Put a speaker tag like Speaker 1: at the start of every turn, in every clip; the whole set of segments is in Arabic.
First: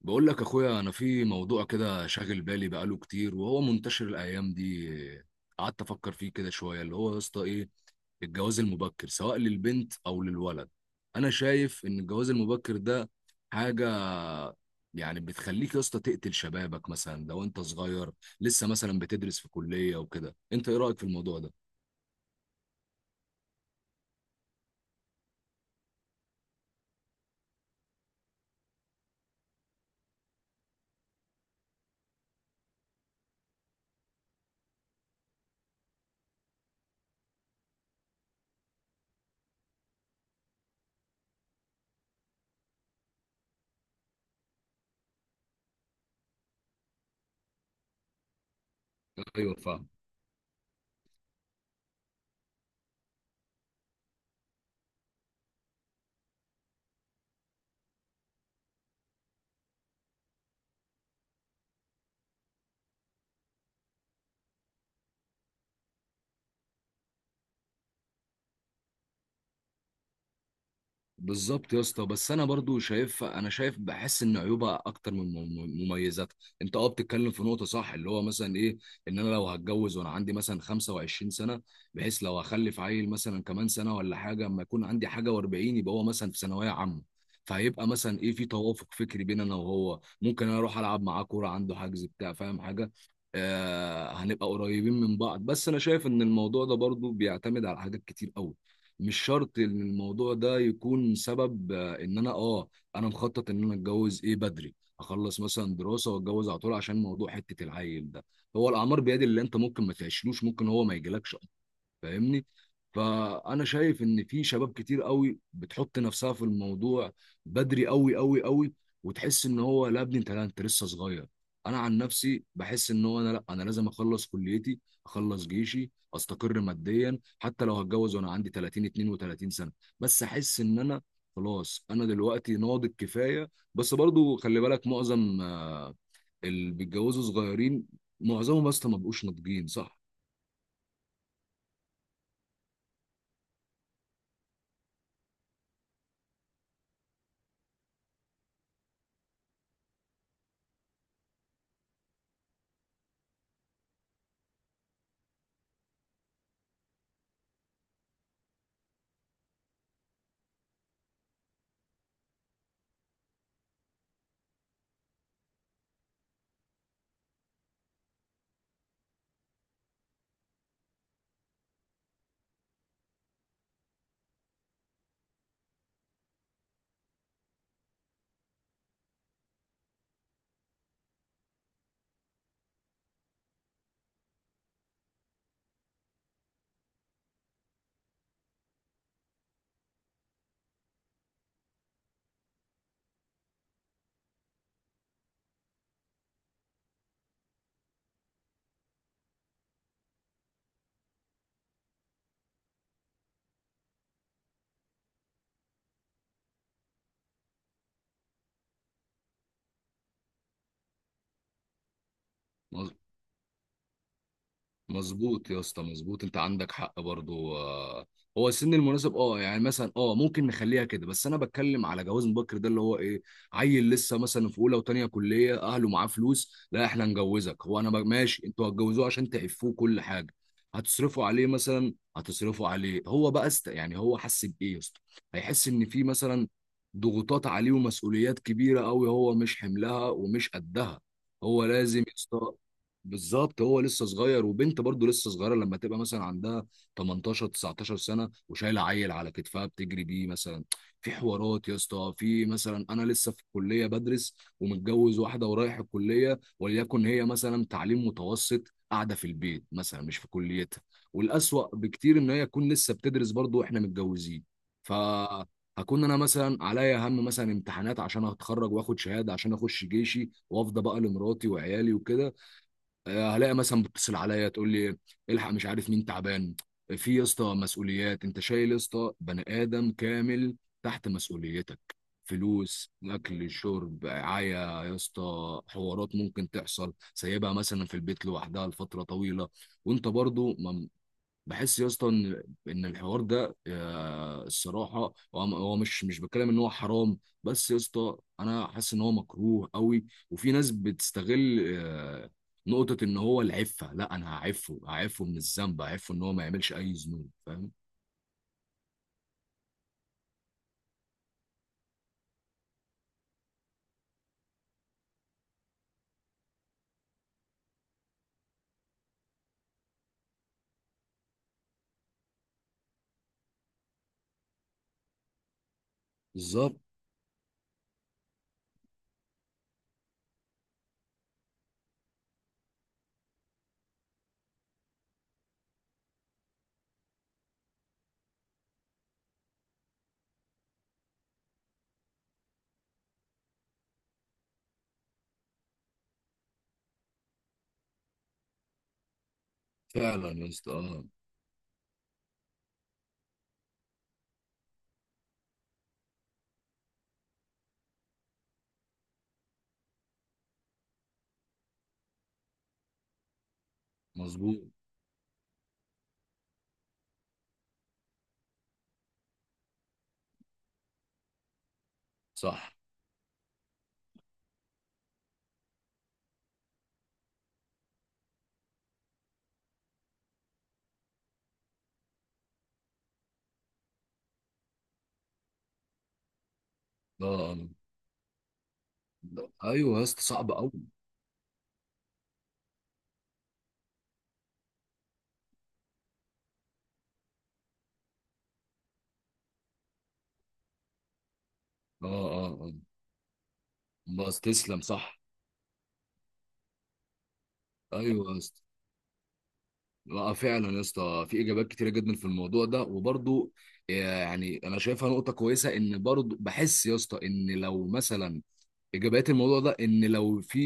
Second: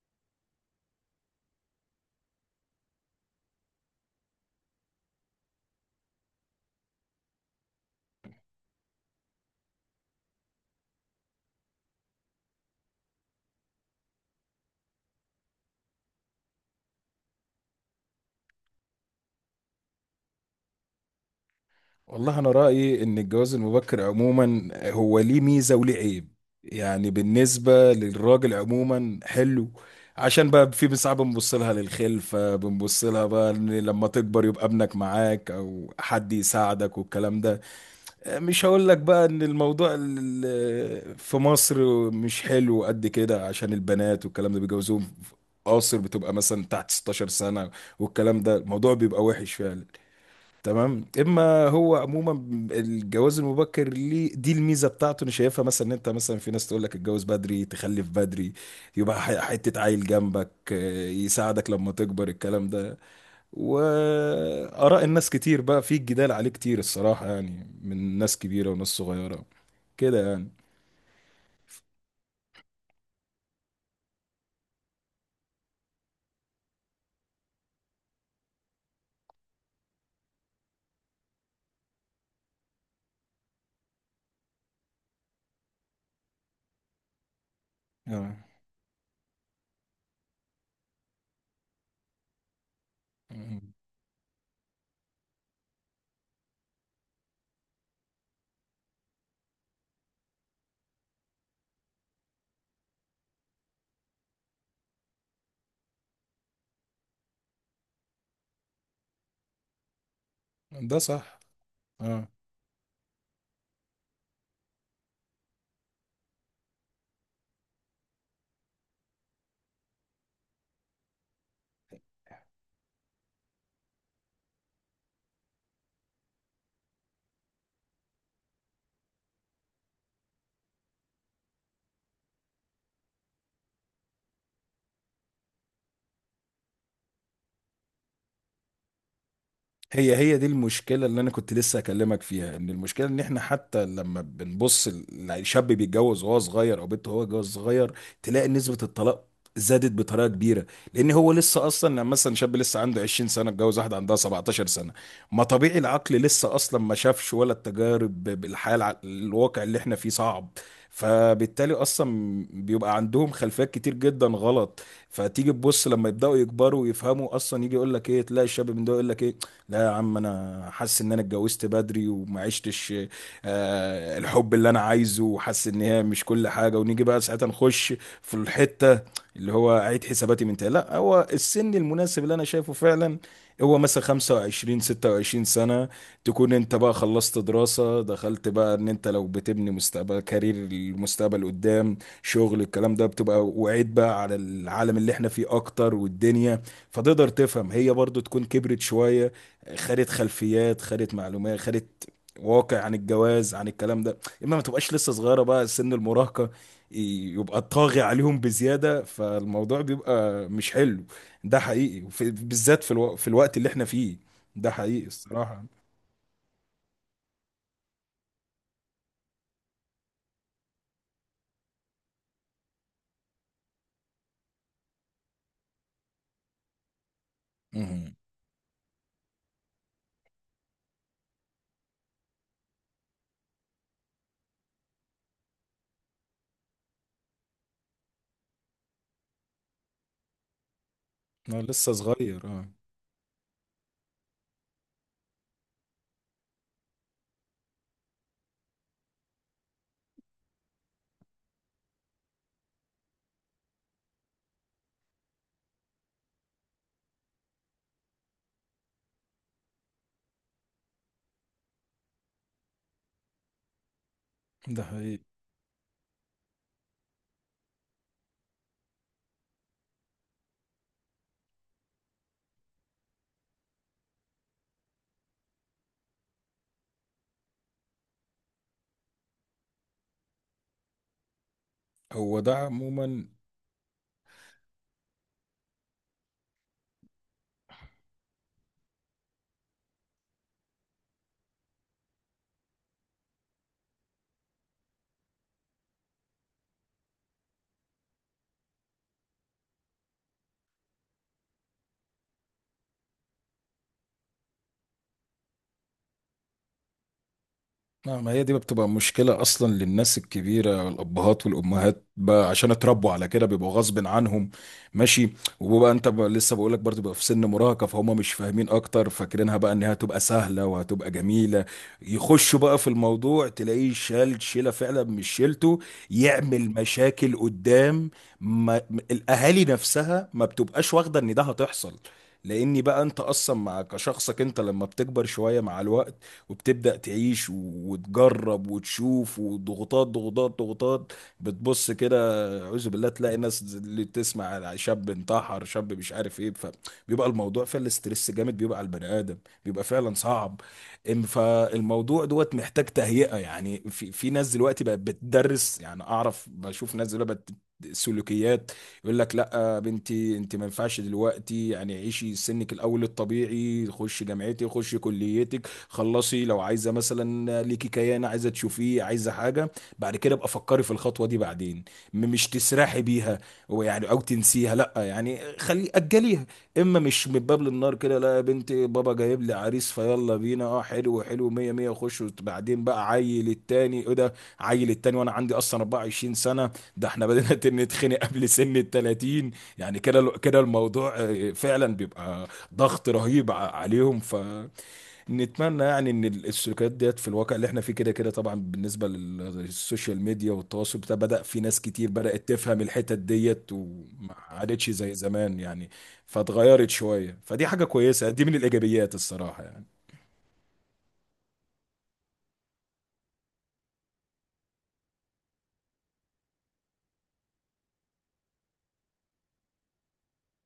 Speaker 1: بقول لك اخويا، انا في موضوع كده شاغل بالي بقاله كتير، وهو منتشر الايام دي. قعدت افكر فيه كده شويه، اللي هو يا اسطى ايه؟ الجواز المبكر سواء للبنت او للولد. انا شايف ان الجواز المبكر ده حاجه، يعني بتخليك يا اسطى تقتل شبابك، مثلا لو انت صغير لسه مثلا بتدرس في كليه وكده. انت ايه رايك في الموضوع ده؟
Speaker 2: والله أنا رأيي إن الجواز المبكر عموما هو ليه ميزة وليه عيب. يعني بالنسبة للراجل عموما حلو، عشان بقى في ساعات بنبص لها للخلفة، بنبص لها بقى إن لما تكبر يبقى ابنك معاك أو حد يساعدك والكلام ده. مش هقول لك بقى إن الموضوع في مصر مش حلو قد كده، عشان البنات والكلام ده بيجوزوهم قاصر، بتبقى مثلا تحت 16 سنة والكلام ده، الموضوع بيبقى وحش
Speaker 1: ايوه،
Speaker 2: فعلا.
Speaker 1: فاهم.
Speaker 2: تمام. اما هو عموما الجواز المبكر ليه دي الميزه بتاعته، انا شايفها مثلا ان انت مثلا في ناس تقول لك اتجوز بدري تخلف بدري، يبقى حته عيل جنبك، يساعدك لما تكبر الكلام ده. واراء الناس كتير بقى، في جدال عليه كتير الصراحه يعني، من ناس كبيره وناس صغيره كده يعني.
Speaker 1: بالظبط يا اسطى، بس انا برضو شايف، انا شايف بحس ان عيوبها اكتر من مميزاتها. انت بتتكلم في نقطه صح، اللي هو مثلا ايه؟ ان انا لو هتجوز وانا عندي مثلا 25 سنه، بحيث لو هخلف عيل مثلا كمان سنه ولا حاجه، اما يكون عندي حاجه و40، يبقى هو مثلا في ثانويه عامه. فهيبقى مثلا ايه
Speaker 2: آه.
Speaker 1: في توافق فكري بين انا وهو، ممكن انا اروح العب معاه كوره عنده حجز بتاع، فاهم حاجه.
Speaker 2: مم.
Speaker 1: آه، هنبقى قريبين من بعض. بس انا شايف ان الموضوع ده برضو بيعتمد على حاجات كتير قوي. مش شرط ان الموضوع ده يكون سبب ان انا مخطط ان انا اتجوز ايه بدري، اخلص مثلا دراسه واتجوز على طول عشان موضوع حته العيل ده. هو الاعمار بيد اللي، انت ممكن ما تعيشلوش، ممكن هو ما
Speaker 2: ده
Speaker 1: يجيلكش.
Speaker 2: صح اه.
Speaker 1: فاهمني؟ فانا شايف ان في شباب كتير قوي بتحط نفسها في الموضوع بدري قوي قوي قوي. وتحس ان هو، لا يا ابني انت، لا انت لسه صغير. انا عن نفسي بحس ان هو، انا لا، انا لازم اخلص كليتي، اخلص جيشي، استقر ماديا، حتى لو هتجوز وانا عندي 30 32 سنه. بس احس ان انا، خلاص انا دلوقتي ناضج كفايه. بس برضو خلي بالك معظم اللي بيتجوزوا صغيرين، معظمهم اصلا ما بقوش ناضجين، صح.
Speaker 2: هي دي المشكلة اللي أنا كنت لسه أكلمك فيها، إن المشكلة إن إحنا حتى لما بنبص الشاب بيتجوز وهو صغير أو بنت وهو جواز صغير، تلاقي نسبة الطلاق زادت بطريقة كبيرة. لأن هو لسه أصلا، لما مثلا شاب لسه عنده 20 سنة اتجوز واحدة عندها 17 سنة، ما طبيعي العقل لسه أصلا ما شافش ولا التجارب بالحياة، الواقع اللي إحنا فيه صعب. فبالتالي اصلا بيبقى عندهم خلفيات كتير جدا غلط. فتيجي تبص لما يبداوا يكبروا ويفهموا اصلا، يجي يقول لك ايه، تلاقي الشاب من ده يقول لك ايه، لا يا عم انا حاسس ان انا اتجوزت بدري وما عشتش الحب اللي انا عايزه، وحاسس ان هي مش كل حاجه. ونيجي بقى ساعتها نخش في الحته اللي هو اعيد حساباتي من تاني. لا، هو السن المناسب اللي انا شايفه فعلا هو مثلا 25 26 سنه. تكون انت بقى خلصت دراسه، دخلت بقى ان انت لو بتبني مستقبل كارير المستقبل قدام شغل الكلام ده، بتبقى وعيد بقى على العالم اللي احنا فيه اكتر والدنيا، فتقدر تفهم. هي برضو تكون كبرت شويه، خدت خلفيات خدت معلومات خدت واقع عن الجواز عن الكلام ده، اما ما تبقاش لسه صغيره بقى سن المراهقه يبقى طاغي عليهم بزياده، فالموضوع بيبقى مش حلو. ده حقيقي. بالذات في في الوقت اللي احنا فيه، ده حقيقي
Speaker 1: مظبوط يا
Speaker 2: الصراحه.
Speaker 1: اسطى، مظبوط انت عندك حق برضو هو السن المناسب، يعني مثلا ممكن نخليها كده. بس انا بتكلم على جواز مبكر ده، اللي هو ايه؟ عيل لسه مثلا في اولى وتانية كليه، اهله معاه فلوس، لا احنا نجوزك. هو انا
Speaker 2: مهم.
Speaker 1: ماشي، انتوا هتجوزوه عشان تعفوه كل حاجه، هتصرفوا عليه، مثلا هتصرفوا عليه. هو بقى يعني هو حس بايه يا اسطى؟ هيحس ان في مثلا ضغوطات عليه ومسؤوليات كبيره قوي، هو مش حملها ومش قدها.
Speaker 2: انا
Speaker 1: هو
Speaker 2: لسه
Speaker 1: لازم يا اسطى.
Speaker 2: صغير اه.
Speaker 1: بالظبط، هو لسه صغير، وبنت برضه لسه صغيره، لما تبقى مثلا عندها 18 19 سنه وشايله عيل على كتفها بتجري بيه مثلا. في حوارات يا اسطى، في مثلا انا لسه في الكليه بدرس ومتجوز واحده، ورايح الكليه، وليكن هي مثلا تعليم متوسط قاعده في البيت، مثلا مش في كليتها. والاسوأ بكتير ان هي تكون لسه بتدرس برضه واحنا متجوزين.
Speaker 2: ده
Speaker 1: ف
Speaker 2: حقيقي.
Speaker 1: هكون انا مثلا عليا هم، مثلا امتحانات عشان اتخرج واخد شهاده عشان اخش جيشي، وافضى بقى لمراتي وعيالي وكده. هلاقي مثلا بتتصل عليا تقول لي الحق، مش عارف مين تعبان. في يا اسطى مسؤوليات، انت شايل يا اسطى بني ادم كامل تحت مسؤوليتك،
Speaker 2: هو ده
Speaker 1: فلوس،
Speaker 2: عموما.
Speaker 1: اكل، شرب، رعايه. يا اسطى حوارات ممكن تحصل، سايبها مثلا في البيت لوحدها لفتره طويله. وانت برضو بحس يا اسطى ان، الحوار ده الصراحه. هو مش بتكلم ان هو حرام، بس يا اسطى انا حاسس ان هو مكروه قوي. وفي ناس بتستغل نقطه ان هو العفه، لا انا هعفه، هعفه من الذنب، هعفه ان هو ما يعملش اي ذنوب، فاهم.
Speaker 2: لا، ما هي دي بتبقى مشكلة أصلا للناس الكبيرة، الأبهات والأمهات بقى، عشان اتربوا على كده بيبقوا غصب عنهم. ماشي. وبقى أنت بقى لسه بقولك برضه بقى في سن مراهقة، فهم مش فاهمين أكتر، فاكرينها بقى إنها هتبقى سهلة وهتبقى جميلة. يخشوا بقى في الموضوع، تلاقيه شال شيلة فعلا مش شيلته، يعمل
Speaker 1: بالظبط.
Speaker 2: مشاكل قدام. ما م- الأهالي نفسها ما بتبقاش واخدة إن ده هتحصل، لأني بقى أنت أصلا مع كشخصك، أنت لما بتكبر شوية مع الوقت وبتبدأ تعيش وتجرب وتشوف، وضغوطات ضغوطات ضغوطات. بتبص كده، أعوذ بالله، تلاقي ناس اللي تسمع على شاب انتحر، شاب مش عارف ايه، فبيبقى الموضوع فعلا، الاسترس جامد بيبقى على البني آدم، بيبقى فعلا
Speaker 1: فعلا يا
Speaker 2: صعب.
Speaker 1: اسطى، اه،
Speaker 2: فالموضوع دوت محتاج تهيئة، يعني في ناس دلوقتي بقت بتدرس، يعني أعرف بشوف ناس دلوقتي بقت سلوكيات، يقول لك لا بنتي انت ما ينفعش دلوقتي، يعني عيشي سنك الاول الطبيعي، خشي
Speaker 1: مظبوط،
Speaker 2: جامعتك، خشي كليتك خلصي. لو عايزه مثلا ليكي كيان، عايزه تشوفيه، عايزه حاجه، بعد كده ابقى فكري في الخطوه دي بعدين، مش
Speaker 1: صح،
Speaker 2: تسرحي بيها ويعني او تنسيها، لا يعني خلي اجليها. اما مش من باب للنار كده، لا يا بنتي بابا جايب لي عريس فيلا بينا اه حلو حلو مية مية خش، بعدين بقى عيل التاني ايه ده، عيل التاني وانا عندي اصلا 24 سنه، ده احنا
Speaker 1: اه، آه.
Speaker 2: بدأنا نتخنق قبل سن ال 30. يعني
Speaker 1: ايوه يا اسطى
Speaker 2: كده
Speaker 1: صعب
Speaker 2: كده
Speaker 1: قوي.
Speaker 2: الموضوع فعلا بيبقى ضغط رهيب عليهم، ف نتمنى يعني ان السلوكيات ديت في الواقع اللي احنا فيه كده كده طبعا، بالنسبه للسوشيال ميديا والتواصل بتاع، بدا في ناس
Speaker 1: اه،
Speaker 2: كتير
Speaker 1: اه،
Speaker 2: بدات
Speaker 1: اه.
Speaker 2: تفهم الحتت ديت وما
Speaker 1: بس تسلم،
Speaker 2: عادتش زي
Speaker 1: صح.
Speaker 2: زمان يعني، فاتغيرت شويه، فدي حاجه
Speaker 1: ايوه
Speaker 2: كويسه،
Speaker 1: يا
Speaker 2: دي من
Speaker 1: اسطى.
Speaker 2: الايجابيات الصراحه يعني.
Speaker 1: لا فعلا يا اسطى في اجابات كتيره جدا في الموضوع ده، وبرضو آه، يعني انا شايفها نقطه كويسه، ان برضو بحس يا اسطى ان لو مثلا ايجابيات الموضوع ده، ان لو في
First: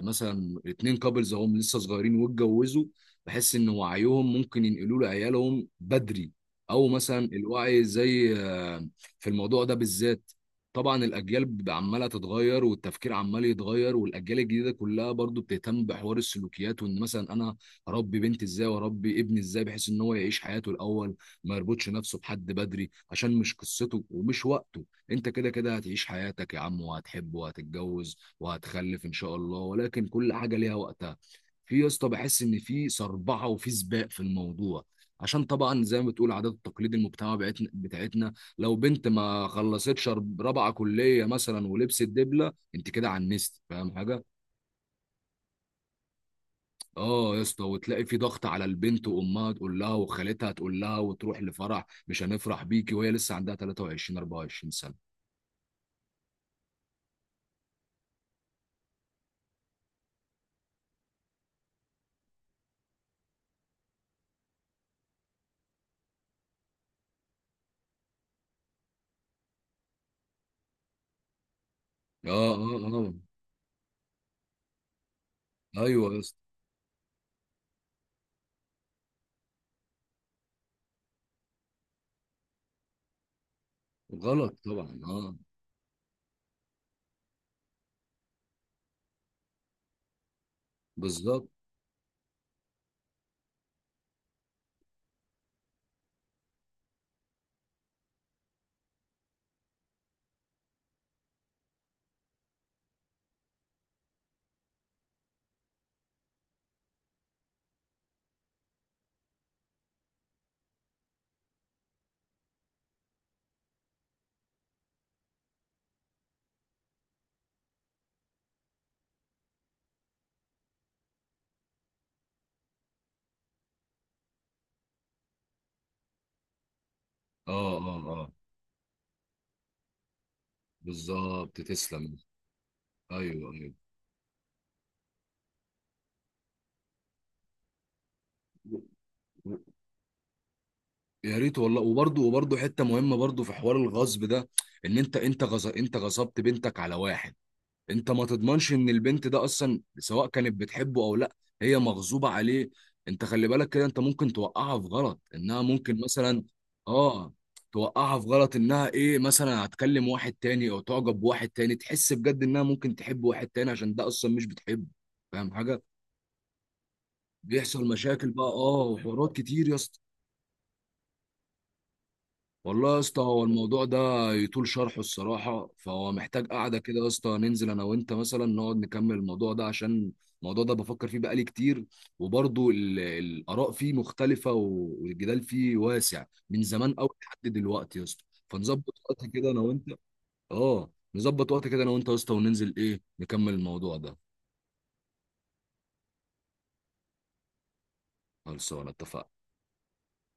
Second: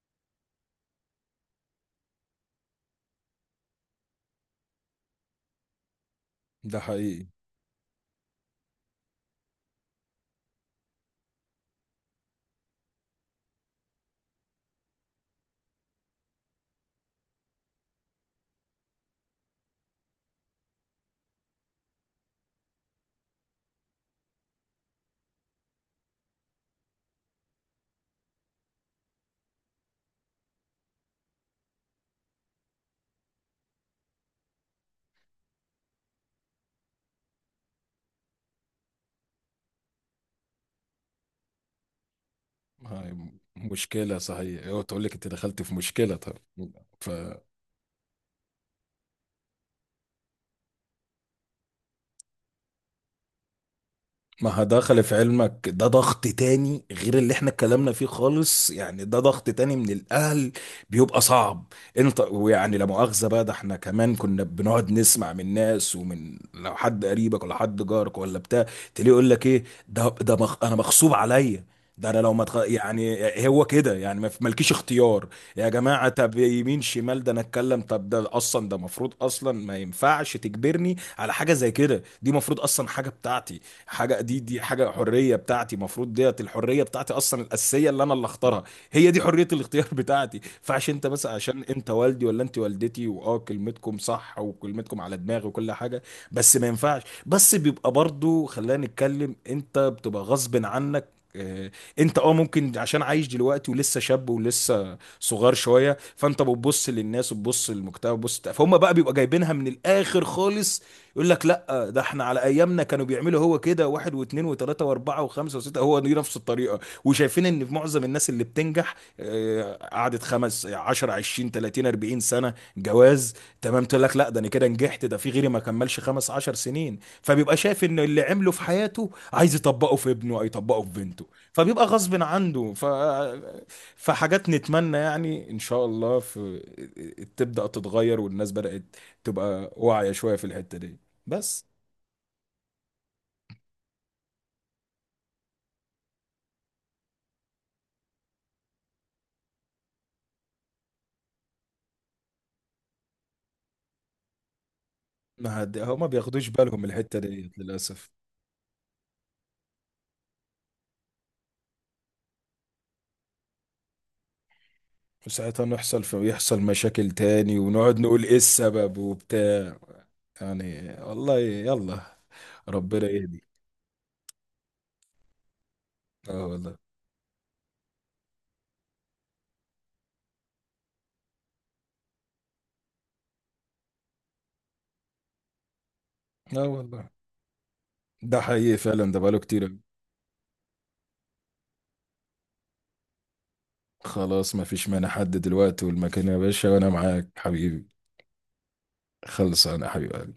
Speaker 1: مثلا اتنين كابلز هم لسه صغيرين واتجوزوا، بحس ان وعيهم ممكن ينقلوه لعيالهم بدري،
Speaker 2: ده
Speaker 1: او مثلا
Speaker 2: حقيقي.
Speaker 1: الوعي زي في الموضوع ده بالذات. طبعا الاجيال عماله تتغير، والتفكير عمال يتغير، والاجيال الجديده كلها برضو بتهتم بحوار السلوكيات. وان مثلا انا اربي بنتي ازاي، واربي ابني ازاي، بحيث ان هو يعيش حياته الاول، ما يربطش نفسه بحد بدري، عشان مش قصته ومش وقته. انت كده كده هتعيش حياتك يا عم، وهتحب، وهتتجوز، وهتخلف ان شاء الله، ولكن كل حاجه ليها وقتها. في يا اسطى بحس ان في صربعه، وفي سباق في الموضوع. عشان طبعا زي ما بتقول عادات التقليد، المجتمع بتاعتنا بتاعتنا، لو بنت ما خلصتش رابعه كليه مثلا ولبست دبله، انت كده
Speaker 2: هاي
Speaker 1: عنست، فاهم
Speaker 2: مشكله
Speaker 1: حاجه.
Speaker 2: صحيح، هو تقول لك انت دخلت في مشكله، طب ف
Speaker 1: اه يا اسطى، وتلاقي في ضغط على البنت، وامها تقول لها، وخالتها تقول لها، وتروح لفرح مش هنفرح بيكي وهي لسه عندها 23
Speaker 2: ما
Speaker 1: 24 سنه.
Speaker 2: هدخل في علمك، ده ضغط تاني غير اللي احنا اتكلمنا فيه خالص يعني، ده ضغط تاني من الاهل، بيبقى صعب. انت ويعني لا مؤاخذة بقى، ده احنا كمان كنا بنقعد نسمع من ناس، ومن لو حد قريبك ولا حد جارك ولا بتاع، تلاقيه يقول لك ايه ده مخ انا مغصوب عليا، ده انا
Speaker 1: اه،
Speaker 2: لو ما تخ...
Speaker 1: اه، اه.
Speaker 2: يعني هو كده يعني ما في- مالكيش اختيار. يا جماعه،
Speaker 1: ايوه يا اسطى.
Speaker 2: طب يمين شمال ده انا اتكلم، طب ده اصلا ده مفروض اصلا ما ينفعش تجبرني على حاجه زي كده، دي مفروض اصلا حاجه بتاعتي، حاجه، دي
Speaker 1: غلط
Speaker 2: دي حاجه
Speaker 1: طبعا،
Speaker 2: حريه
Speaker 1: اه.
Speaker 2: بتاعتي المفروض، ديت الحريه بتاعتي اصلا الاساسيه اللي انا اللي اختارها، هي دي حريه الاختيار بتاعتي. فعشان انت مثلا
Speaker 1: بالظبط.
Speaker 2: عشان انت والدي ولا انت والدتي، واه كلمتكم صح وكلمتكم على دماغي وكل حاجه، بس ما ينفعش. بس بيبقى برضو، خلينا نتكلم، انت بتبقى غصب عنك، انت اه ممكن عشان عايش دلوقتي ولسه شاب ولسه صغار شويه، فانت بتبص للناس وبتبص للمجتمع وبتبص، فهم بقى بيبقى جايبينها من الاخر خالص، يقول لك لا، ده احنا على ايامنا كانوا بيعملوا هو كده، واحد واثنين وثلاثه واربعه وخمسه وسته، هو دي نفس الطريقه، وشايفين ان في معظم الناس اللي بتنجح قعدت خمس 10 20 30 40 سنه جواز، تمام. تقول لك لا، ده انا كده نجحت، ده في غيري ما كملش خمس 10 سنين،
Speaker 1: اه،
Speaker 2: فبيبقى شايف ان
Speaker 1: اه،
Speaker 2: اللي
Speaker 1: اه.
Speaker 2: عمله في حياته عايز يطبقه في ابنه او يطبقه في بنته،
Speaker 1: بالظبط،
Speaker 2: فبيبقى
Speaker 1: تسلم.
Speaker 2: غصب عنده.
Speaker 1: ايوه، ايوه.
Speaker 2: فحاجات نتمنى يعني ان شاء الله تبدأ تتغير، والناس بدأت
Speaker 1: و-
Speaker 2: تبقى واعية شوية في الحتة دي.
Speaker 1: يا ريت
Speaker 2: بس
Speaker 1: والله. وبرضه حته مهمه برضه في حوار الغصب ده. ان انت انت غصبت بنتك على واحد. انت ما تضمنش ان البنت ده اصلا سواء كانت بتحبه او لا، هي مغصوبة عليه. انت خلي بالك كده، انت ممكن توقعها في غلط، انها
Speaker 2: ما هد...
Speaker 1: ممكن
Speaker 2: هما
Speaker 1: مثلا،
Speaker 2: بياخدوش بالهم من الحتة
Speaker 1: اه
Speaker 2: دي للأسف،
Speaker 1: توقعها في غلط انها ايه، مثلا هتكلم واحد تاني، او تعجب بواحد تاني، تحس بجد انها ممكن تحب واحد تاني عشان ده اصلا مش بتحبه. فاهم
Speaker 2: وساعتها
Speaker 1: حاجة.
Speaker 2: نحصل في يحصل مشاكل تاني
Speaker 1: بيحصل
Speaker 2: ونقعد نقول
Speaker 1: مشاكل
Speaker 2: ايه
Speaker 1: بقى، اه،
Speaker 2: السبب
Speaker 1: وحوارات كتير يا
Speaker 2: وبتاع.
Speaker 1: اسطى.
Speaker 2: يعني والله يلا،
Speaker 1: والله يا
Speaker 2: ربنا
Speaker 1: اسطى هو
Speaker 2: يهدي.
Speaker 1: الموضوع ده يطول شرحه الصراحة، فهو
Speaker 2: اه
Speaker 1: محتاج
Speaker 2: والله.
Speaker 1: قعدة كده يا اسطى ننزل أنا وأنت، مثلا نقعد نكمل الموضوع ده عشان الموضوع ده بفكر فيه بقالي كتير، وبرضه الآراء فيه مختلفة، والجدال فيه واسع من
Speaker 2: اه
Speaker 1: زمان
Speaker 2: والله
Speaker 1: أوي لحد دلوقتي يا اسطى.
Speaker 2: ده حقيقي
Speaker 1: فنظبط
Speaker 2: فعلا، ده
Speaker 1: وقت
Speaker 2: بقاله
Speaker 1: كده أنا
Speaker 2: كتير أوي.
Speaker 1: وأنت. نظبط وقت كده أنا وأنت يا اسطى، وننزل إيه نكمل الموضوع ده.
Speaker 2: خلاص ما فيش مانع، حد دلوقتي والمكان يا باشا، وانا معاك حبيبي.
Speaker 1: خلصانة، اتفقنا.
Speaker 2: خلص انا حبيبي.